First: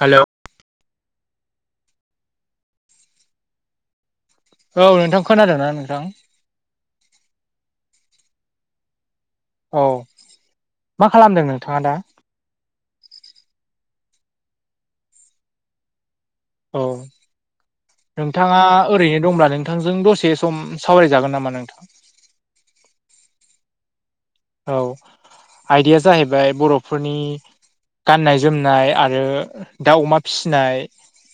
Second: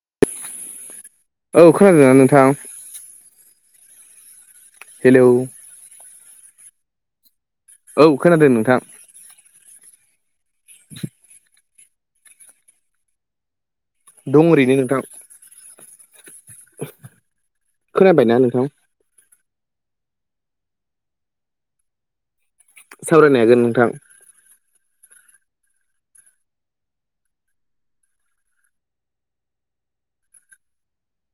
हेल'। औ खोनादोंना नोंथां? औ नोंथां हेलौ खोनादों ना नोंथां? औ खोनादों नोंथां। औ मा खालामदों नोंथाङा दा? दं ओरैनो नोंथां। औ खोनाबायना नोंथाङा नोंथां ओरैनो दंब्ला नों नोंथांजों दसे सम सावरायजागोन नामा नोंथां। सावरायनो हागोन नोंथां। औ आयदाया जाहैबाय बर'फोरनि गाननाय जोमनाय आरो दाउ अमा फिसिनाय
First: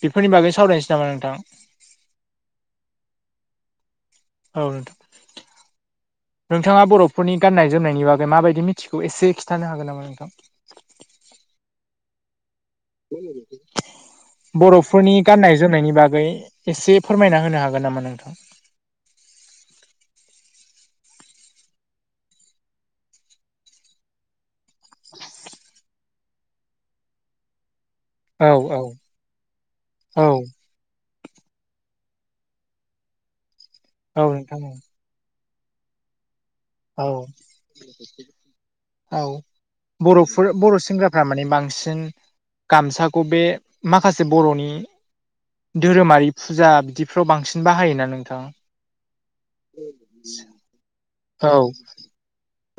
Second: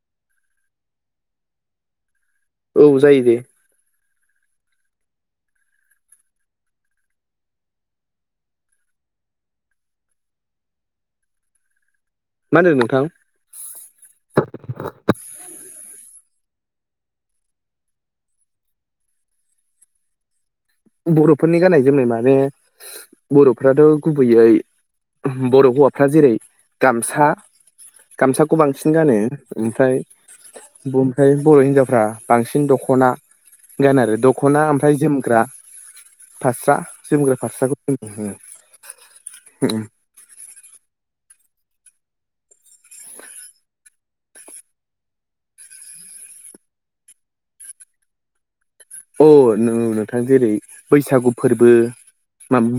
बेफोरनि बागै सावरायनोसै नामा नोंथां। औ जायो दे। औ नोंथां। नोंथाङा बर'फोरनि गाननाय जोमनायनि बागै माबायदि मिथिगौ एसे खिथानो हागोन नामा नोंथां। मा होनदों नोंथां? [unintelligible] बर'फोरनि गाननाय जोमनायनि बागै एसे फोरमायना होनो हागोन नामा नोंथां। बर'फोरनि गाननाय जोमनाय माने बरफ्राथ गुबैयै बर' हौवाफ्रा जेरै गामसा, औ गामसाखौ औ बांसिन गानो ओमफ्राय औ ओमफ्राय बर' हिनजावफ्रा बांसिन दख'ना गानो आरो औ नोंथां दख'ना औ ओमफ्राय जोमग्रा। फास्रा जोमग्रा फास्राखौ जोमनाय औ औ नुनो मोनो। बर'फोर बर' सेंग्राफ्रा माने बांसिन। गामसाखौ बे माखासे बर'नि धोरोमारि फुजा बिदिफ्राव बांसिन बाहायोना नोंथां। अ नोंगौ नोंथां जेरै बैसागु औ फोरबो।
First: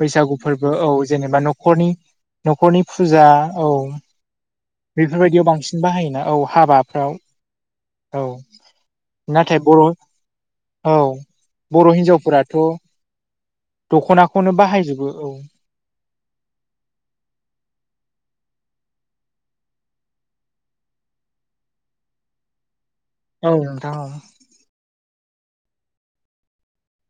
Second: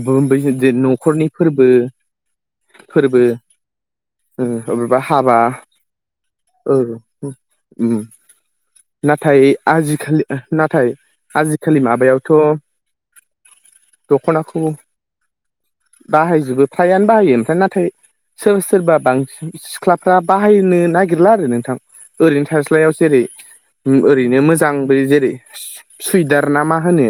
बैसागु फोरबो औ न'खरनि जेनेबा फोरबो। न'खरनि न'खरनि फुजा फोरबो औ। ओ अबेबा हाबा बेफोरबायदियाव बांसिन बाहायोना औ ओ हाबाफ्राव उम औ। नाथाय आजिखालि नाथाय। औ आजिखालि बर' माबायावथ हिनजावफोराथ' दख'नाखौनो दखनाखौ बाहायजोबो औ बाहायजोबो फ्रायानो बाहायो ओमफ्राय नाथाय सोर सोरबा बांसिन सिख्लाफ्रा बाहायनो नागिरला आरो नोंथां। ओरैनो थास्लायाव औ नोंथां जेरै- ओरैनो मोजां जेरै सुइदार ना मा होनो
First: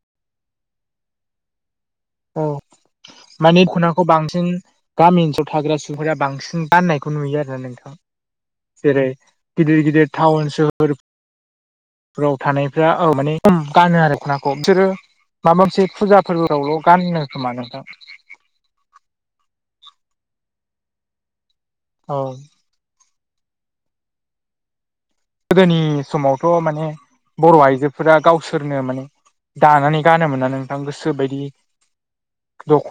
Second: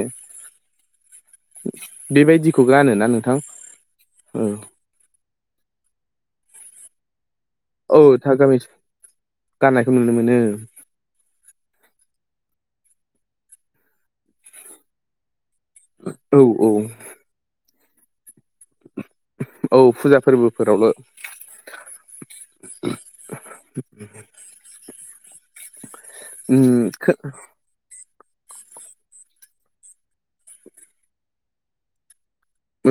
औ बेबायदिखौ गानोना नोंथां। माने दख'नाखौ औ। बांसिन गामि ओनसोलाव थाग्रा सुबुंफोरा बांसिन गाननायखौ नुयो आरोना नोंथां। औ था गामि जेरै गिदिर गाननायखौ गिदिर नुनो मोनो टाउन सोहोर फोराव थानायफ्रा माने खम गानो आरो बिसोरो माबा मोनसे फुजा औ औ फोरबोयावल गानो खोमा नोंथां। औ फुजा फोरबोफोरावल'। औ। [unintelligible] गोदोनि समावथ उम माने बर' आइजो फोरा गावसोरनो माने दानानै गानोमोन ना नोंथां गोसो बायदि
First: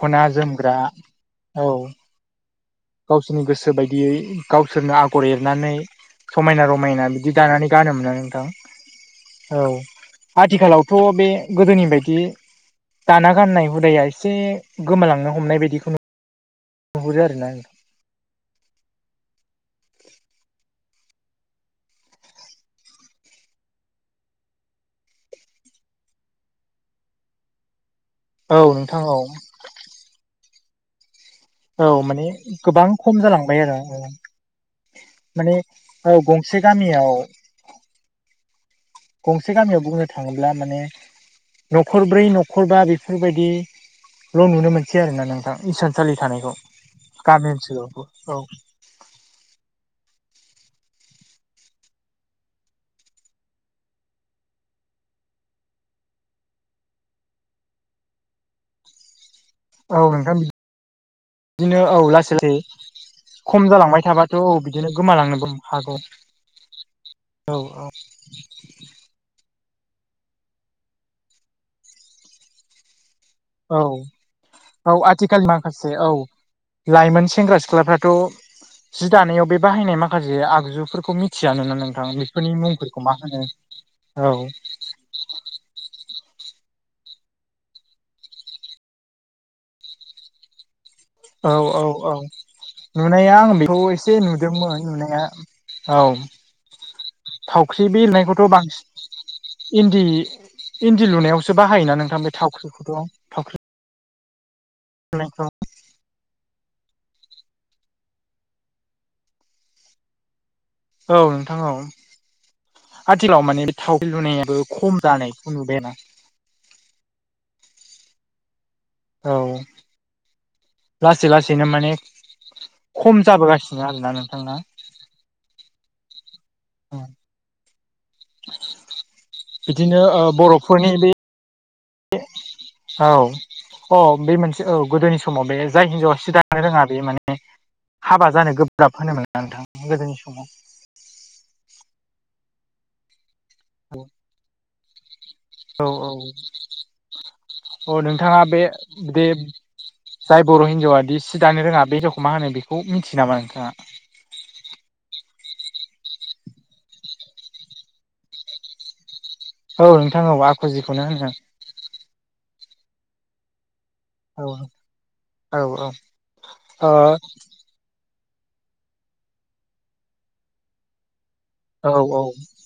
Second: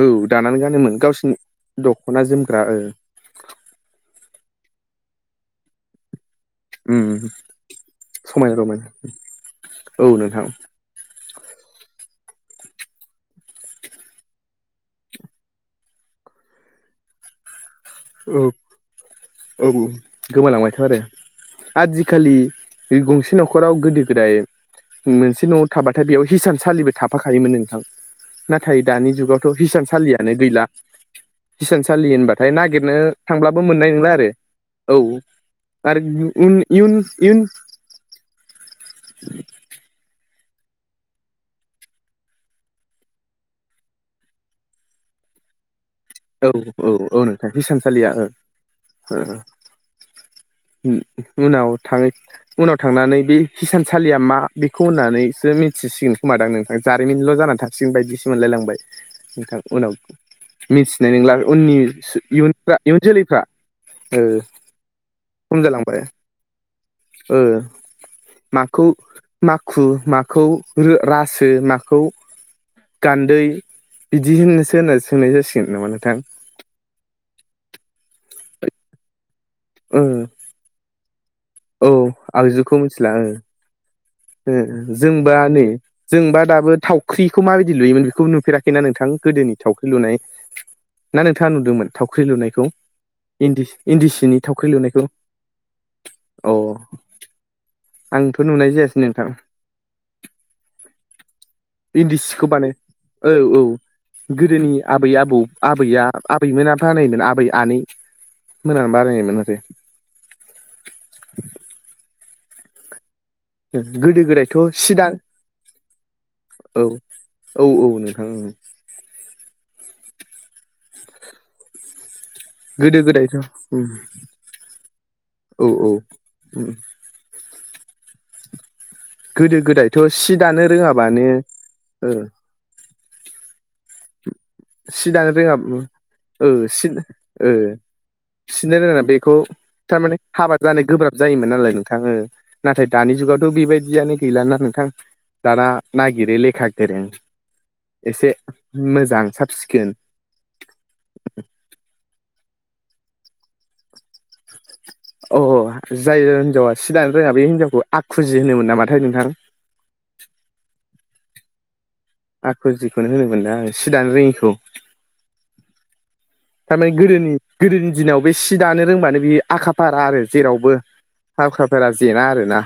औ दानानै जोमग्रा गानोमोन गावसिनि औ दखना जोमग्रा गावसोरनि गोसो बायदियै गावसोरनो आगर एरनानै समायना रमायना बि उम बिदि दानानै गानोमोना नोंथां समायना रमायना औ आथिखालाव थ बे गोदोनि बायदि दाना गाननाय हुदाया एसे गोमालांनो हमनाय बायदिखौ नु नुहरो आरोना नोंथां औ औ औ गोमालांबायथ आरो आजिखालि बे गंसे न'खराव गोदो गोदाय मोनसे न'आव थाबाथाय बेयाव हिसानसालिबो थाफाखायोमोन नोंथां औ नाथाय नोंथां दानि औ जुगावथ हिसानसालियानो गैला औ हिसानसालि माने होनबाथाय नागिर गोबां नो खम जालांबाय थांबाबो मोननाय औ नोला आरो माने औ गंसे [unintelligible] गामियाव इयुन [inaudible] गंसे गामियाव बुंनो थाङोब्ला माने न'खरब्रै न'खरबा बेफोरबायदिल नुनो मोनसै आरोना नोंथां हिसान औ औ औ नोंथां बे हिसान सालिया औ उनाव थाङै उनाव थांनानै बे हिसानसालिया मा बेखौ होननानैसो मिथिसिगोन खोमादां नोंथां जारिमिनल जानानै था सिगोन बायदिसो मोनलायलांबाय नोंथां उनाव औ नोंथां बि मिथिनाय नंला उननि बिदिनो औ लासै लासै इयुनफ्रा इयुन जोलैफ्रा खम जालांबाय ओ थाबाथ औ बिदिनो गोमालांनोबो खम हागौ जालांबाय ओ औ औ माखौ माखु माखौ रासो माखौ गान्दै औ बिदि होननासो औ होनना सोंनाय आथिखालनि जासिगोन माखासे नामा औ नोंथां लाइमोन सेंग्रा सिख्लाफ्राथ जि दानायाव बे बाहायनाय ओ माखासे आगजुफोरखौ मिथि थियानो औ नोंथां बेफोरनि मुंफोरखौ मा होनो औ उ जोंबा नै जोंबा दाबो थावख्रिखौ माबायदि लुयोमोन बेखौबो नुफेराखैना नोंथां गोदोनि थावख्रि लुनाय ना नोंथाङा [inaudible] औ औ नुदोंमोन औ थावख्रि लुनायखौ नुनाया आं इन्दि बेखौ इन्दि एसे सिनि थावख्रि नुदोंमोन लुनायखौ नुनाया औ अ थावख्रि बे आंथ' लुनायखौथ नुनाय बांसिन जायासै नोंथां इन्दि इन्दि लुनायावसो बाहायोना इन्दि नोंथां बे सिखौ बानाय थावख्रिखौथ औ थावख्रि औ गोदोनि आबै आबौ लुनायखौ आब आबैया आबैमोना बानायोमोन आबै आनै मोनानो बानायनायोन आरो औ नोंथां औ आथिखालाव माने बे थावख्रि गोदो गोदायथ' लुनायाबो खम सिदां जानायखौ नुबाय आरोना औ औ औ नोंथां औ औ लासै लासैनो माने गोदो खम गोदायथ' उम जाबोगासिनो आरोना नोंथां ना औ औ उम उ [unintelligible] गोदो बिदिनो गोदायथ' ओ सि दानो बर'फोरनि बे रोङाबानो ओ औ अ बे मोनसे औ सि गोदोनि दानो समाव रोङा बे जाय हिनजावा सिदानो रोङा बे माने हाबा जानो फिसिनो गोब्राब रोङा होनोमोन बेखौ नोंथां गोदोनि थारमाने समाव हाबा जानाय गोब्राब जायोमोन नालाय नोंथां ओ नाथाय दानि जुगावथ' बेबायदियानो औ गैलाना नोंथां दाना औ नागिरो लेखा गोरों औ एसे नोंथाङा बे मोजां बे साब सिखोन जाय बर' हिन्जावा दि सि दानो रोङा बे हिनजावखौ मा होनो बेखौ मिथियो नामा नोंथाङा औ औ जाय हिनजावा सि दानो रोङा बे हिनजावखौ आखुजि होनोमोन नामाथाय नोंथां औ नोंथां औ आखुजिखौनो होनो। आखुजिखौनो होनोमोन ना सि दानो औ रोङिखौ औ औ थारमानि गोदोनि गोदोनि दिनाव बे सि दानो रोंबानो बि आखा फारा आरो जेरावबो हाखा फाखाफोरा औ जेना आरो ना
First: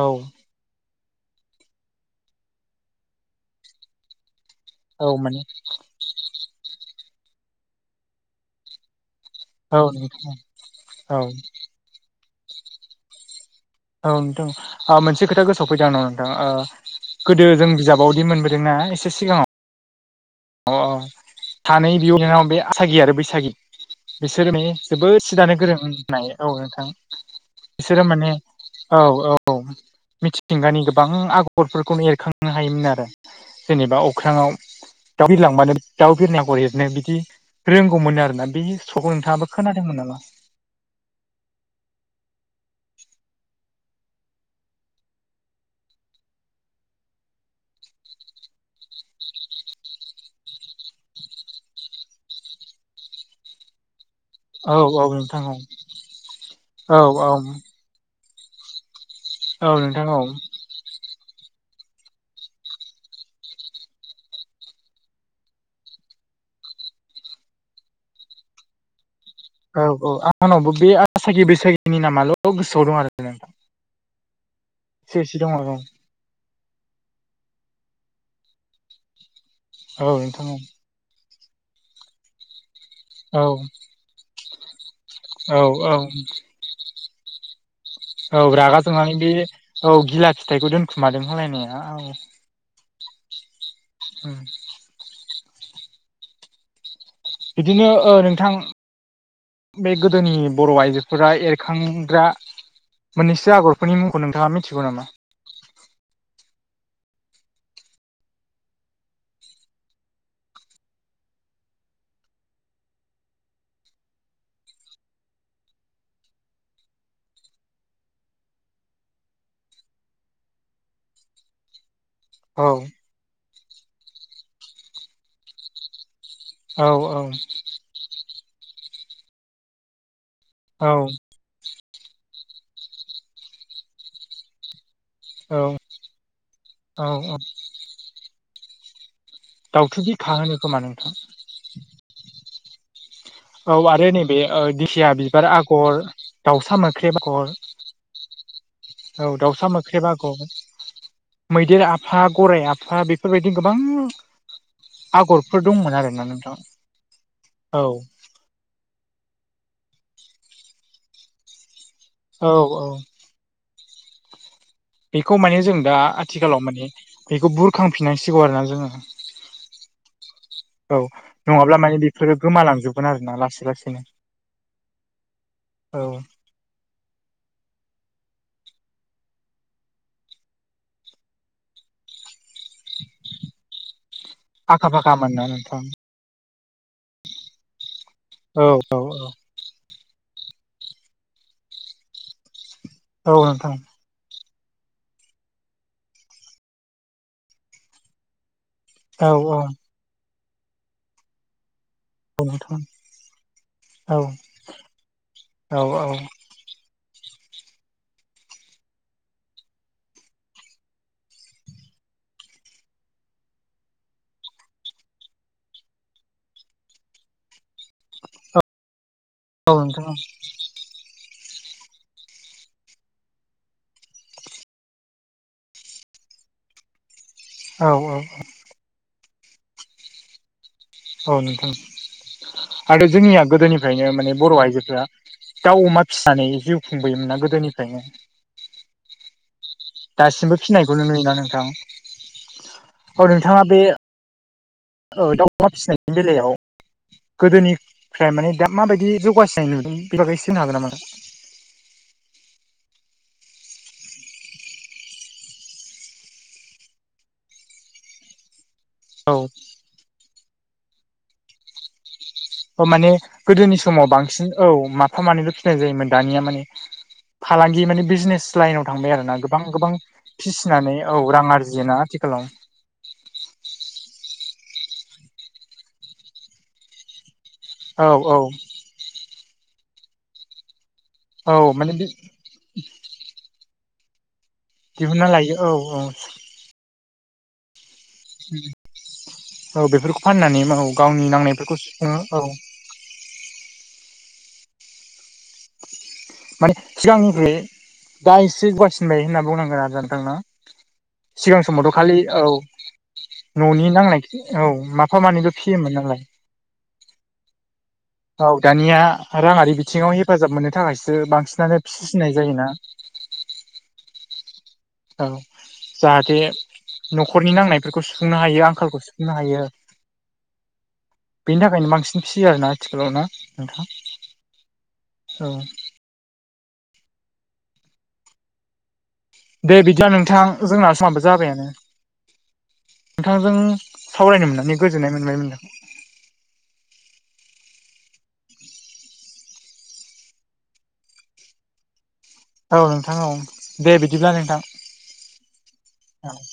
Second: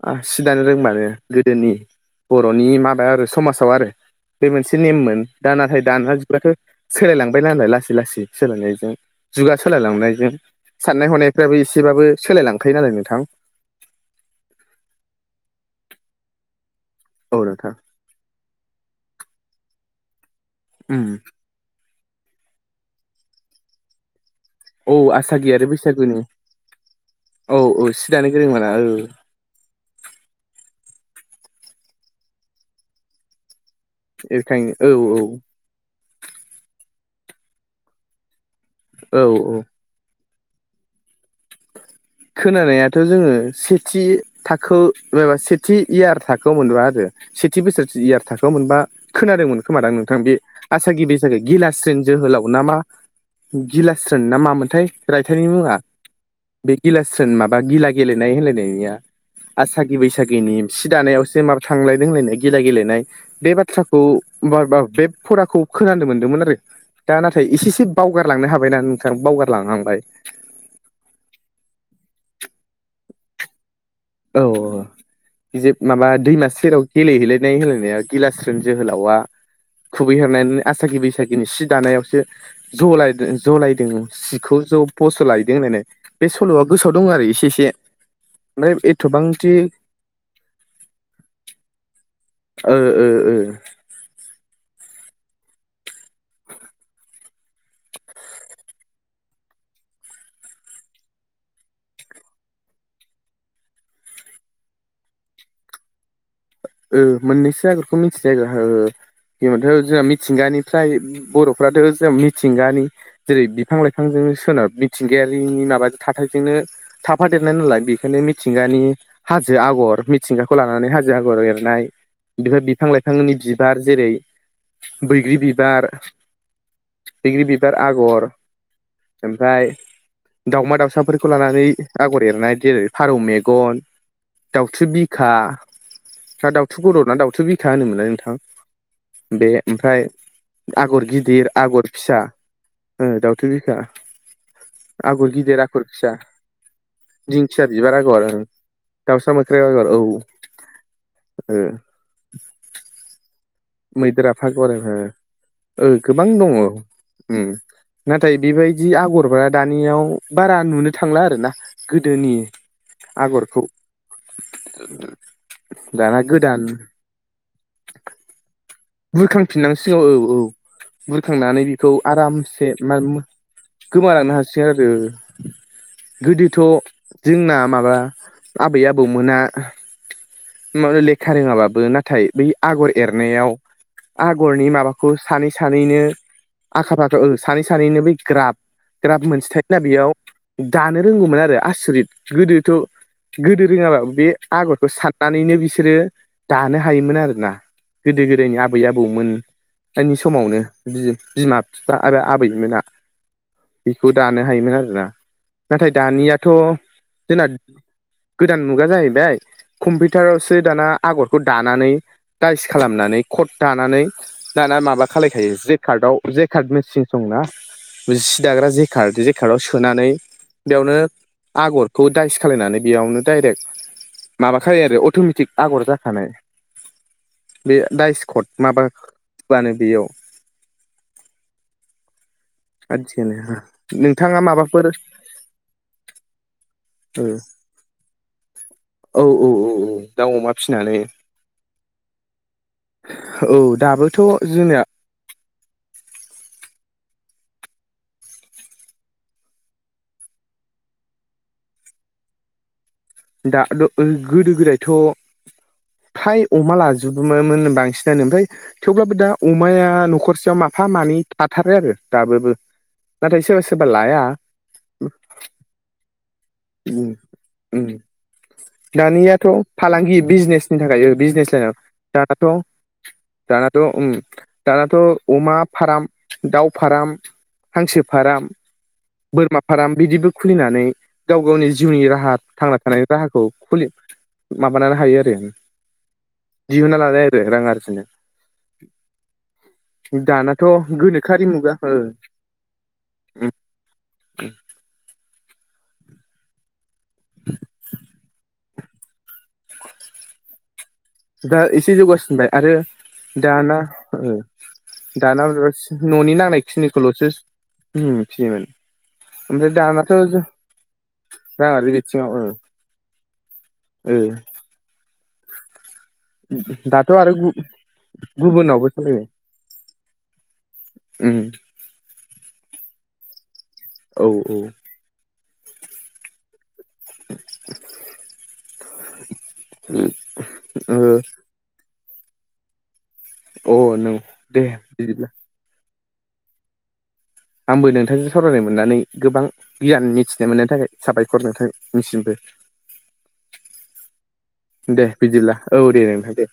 औ ओ सि [unintelligible] दानो रोंबानो गोदोनि बर'नि माबायाव आरो समाजाव आरो बे मोनसे औ नेममोन माने दा नाथाय दाना जुगफ्राथ' सोलायलांबाय नालाय ला [unintelligible] लासै लासै सोलायनायजों जुगा औ सोलायलांनायजों नोंथां साननाय औ हनायफ्राबो ए [unintelligible] एसेबाबो सोलायलांखायो नालाय नोंथां औ नोंथां औ ओ मोनसे खोथा गोसोआव फैदोंं आंनाव नोंथां ओ औ गोदो जों नोंथां बिजाब बावदि मोनबोदोंना एसे सिगाङाव [unintelligible] अ उम अ सानै बिब' बिनानाव बे आसागि आरो बैसागि बिसोरो माने [unintelligible] औ जोबोद सि आसागि दानो आरो गोरों बैसागुनि रोंनाय औ नोंथां औ औ बिसोरो सि दानो माने गोरों मोना औ औ औ मिथिंगानि गोबां आगरफोरखौनो एरखांनो हायोमोन आरो जेनेबा औ एरखांनो [unintelligible] दाउ बिलांबानो दाउ बिरनाय आगर एरनो बिदि रोंगौमोननो आरोना बे [unintelligible] सल'खौ औ नोंथाङाबो खोनादोंमोन नामा? खोनानायाथ' जोङो सेथि थाखो एबा सेथि इयार थाखोआव मोनदोंमोन आरो सेथि बोसोर इयार थाखोआव मोनबा खोनादोंमोन खोमादां नोंथां बे आसागि बैसागि गिलास्रोन जोहोलाव ना मा गिलास्रोन ना औ मामोनथाय औ नोंथां रायथाइनि औ मुङा [inaudible] बे औ गिलासोरोन माबा गिला गेलेनाय होनलायनाया औ आसागि नोंथां औ बैसागिनि सि दानायावसो माब थांलायदों होनलायनाय गिला गेलेनाय बे बाथ्राखौ बा-बा बे फराखौ खोनानो मोनदोंमोन आरो दा नाथाय इसे इसे बावगारलांनो हाबायना नों [unintelligible] औ औ आंनावबो बे आसागि बैसागिनि नामाल' गोसोआव दं आरोना नोंथां औ औ एसे एसे दङ औ बिजे माबा दैमा सेराव गेलेहैलायनाय होनलायनाया गिलास्रोन जोहोलावा औ नोंथां औ खुबैहरनानै आसागि बैसागि गिनि सि दानायावसो जलायदो जलायदों सिखौ ज' [unintelligible] बसलाहैदों औ होनलायनाय औ बे सल'आ गोसोआव दं आरो इसे इसे औ रागा जोंनानै बे औ गिला फिथाइखौ दोनखुमादों होनलायनाया औ ओ ओ ओ [unintelligible] बिदिनो ओ नोंथां बे गोदोनि बर' आइजोफोरा एरखांग्रा मोननैसो आगरफोरनि मुंखौ नोंथाङा मिथिगौ नामा मोननैसो आगरखौ मिथिगौ औ जोंहाथ' जोंहा मिथिंगानि फ्राय बर'फ्राथ' जों मिथिंगानि जेरै बिफां लाइफांजोंनो सोनार मिथिंगायारिनि माबा थाथायजोंनो थाफादेरनाय नालाय बेखायनो मिथिंगानि हाजो आगर मिथिंगाखौ लानानै हाजो आगर एर बेफोर औ बिफां लाइफांनि बिबार जेरै बैग्रि बिबार औ बैग्रि बिबार आगर ओमफ्राय दाउमा औ दाउसाफोर खौ लानानै आगर एरनाय जेरै फारौ मेगन दाउथु बिखा औ फ्रा दाउथु औ खर' ना दाउथु बिखा होनोमोनलाय नोंथां बे दाउथु ओमफ्राय बिखा होनो खोमा आगर नोंथां गिदिर आगर फिसा ओ दाउथुब औ बिखा आरो नैबे ओ दिंखिया आगर बिबार गिदिर आगर फिसा दाउसा मोख्रेब आगर दिंखिया बिबार आगर ओं दाउसा मोख्रेब आगर औ मैदेर आफा गराइ आफा बे बेफोरबायदि गोबां मैदेर आफा आगर ओ आगरफोर ओ दंमोन गोबां आरोना दङ नोंथां उम औ नाथाय बेबायदि आगरबा दानियाव बारा नुनो थांला आरोना गोदोनि औ औ आगरखौ बेखौ माने जों दा दाना गोदान आथिखालाव माने बेखौ बुरखांफिननांसिगौ आरो ना जोङो। बुरखांफिनांसिगौ औ औ औ बुरखांनानै नङाब्ला बेखौ माने बेफोरो आरामसे मा गोमालांजोबगोन आरोना लासै लासैनो गोमालांनो हासि आरो। औ गोदोथ' जोंना माबा आबै आबौमोना मा होनो लेखा रोङाबाबो नाथाय बै आगर एरनायाव आगरनि आखा माबाखौ फाखामोन ना सानै नोंथां सानैनो आखा फाखा सानै सानैनो बै ग्राब औ औ ग्राब मोनसे दा बेयाव दानो रोंगौमोन आरो आसरित गोदोथ' औ गोदो नोंथां रोङाब्ला बे आगरखौ साननानैनो बिसोरो दानो हायोमोन आरोना गोदो गोदायनि आ आबै औ औ आबौमोननि समावनो बि बिमा बिफा आरो औ आबैमोना नोंथां बेखौ औ दानो हायोमोन आरोना। औ नाथाय दानिया औ थ' जोंना गोदान मुगा जाहैबाय कम्पिउटारावसो दाना आगरखौ दानानै टाइस खालामनानै कट दानानै दाना माबा खालायखायो जे कार्डआव जे कार्ड मेसिन दं ना बै सि दाग्रा जे कारड सिकाव सोनानै नोंथां बेयावनो आगरखौ दाइस खालायनानै बेयावनो दडाइरेक्ट माबाखायो आरो अट'मेटिक आगर जाखानाय बे औ औ दाइसकड माबा होब्लानो बेयाव औ नोंथां आरो आथिखालनि जोंनिया गोदोनिफ्रायनो माने नोंथाङा बर' माबाफोर आइजोफोरा दाउ अमा फिसिनानै जिउ खुंबोयोमोन ना गोदोनिफ्रायनो औ औ औ औ दाउ अमा दासिमबो फिसिनानै फिसिनायखौनो नुयोना नोंथां औ नोंथाङा बे दाबोथ' जोंनिया औ दाउ अमा फिसिनायनि बेलायाव गोदोनिफ्राय माने दा माबायदि जौगासिनाय नुदों बेनि बागै एसे बुंनो हागोन नामा दा? दा गोदो गोदायथ' फ्राय अमा लाजोबोमोन बांसिनानो ओमफ्राय थेवब्लाबो दा नामा औ अमाया न'खरसेयाव माफा मानै थाथारो आरो। दाबोबो औ माने नाथाय सोरबा गोदोनि सोरबा समाव लाया बांसिन औ माफा मानैल' फिसिनाय जायोमोन दानिया माने उम फालांगि उम माने बिजनेस लाइनाव थांबाय आरोना दानियाथ' गोबां गोबां फालांगि बिजनेसनि फिसिनानै थाखाय औ रां बिजनेस लाइनाव आरजियोना आथिखालाव दानाथ' दानाथ' उम दानाथ' अमा फार्म दाउ फारम हांसो औ औ फार्म बोरमा फार्म बिदिबो खुलिनानै गाव औ गावनि माने जिउनि राहा थांना थानायनि राहाखौ खुलि माबानानै हायो दिहुनना आरो। लायो औ औ दिहुनना लाबाय आरो रां आरजिनो। औ बेफोरखौ फाननानै दानाथ' औ गावनि गोनोखोयारि नांनायफोरखौ मुगासो सुफुङो औ ए [inaudible] माने सिगांनिख्रुय दा एसे गुवारसिनबाय होनना बुंनांगोन आरोना नोंथां दा सिगां एसे समावथ' खालि औ जौगासिनबाय आरो दाना न'नि नांनाय ओ औ माफा दाना मानैल' फियोमोन नालाय। न'नि नांनाय खिनिखौल'सो उम औ फियोमोन दानिया ओमफ्राय राङारि बिथिङाव दानाथ' हेफाजाब मोननो थाखायसो बांसिनानो राङारि बिथिङाव फिसिनाय ओ जायोना ओ औ जाहाथे दाथ' आरो न'खरनि नांनायफोरखौ सुफुंनो हायो गुबुनावबो आंखालखौ सालायो सुफुंनो हायो। उम बेनि थाखायनो बांसिन फिसियो आरोना आथिखालाव ना नोंथां? औ-औ औ [inaudible] दे बिदिब्ला नोंथां जोंना औ समहाबो जाबायानो नोंथांजों ओ अ नों सावरायनो दे मोननानै गोजोननाय बिदिब्ला मोनबाय मोनदों आंबो नोंथांजों सावरायनो मोननानै गोबां गियान मिथिनो मोननायनि थाखाय साबायखर नोंथांनिसिमबो औ नोंथां औ दे बिदिब्ला नोंथां दे बिदिब्ला औ दे नोंथां दे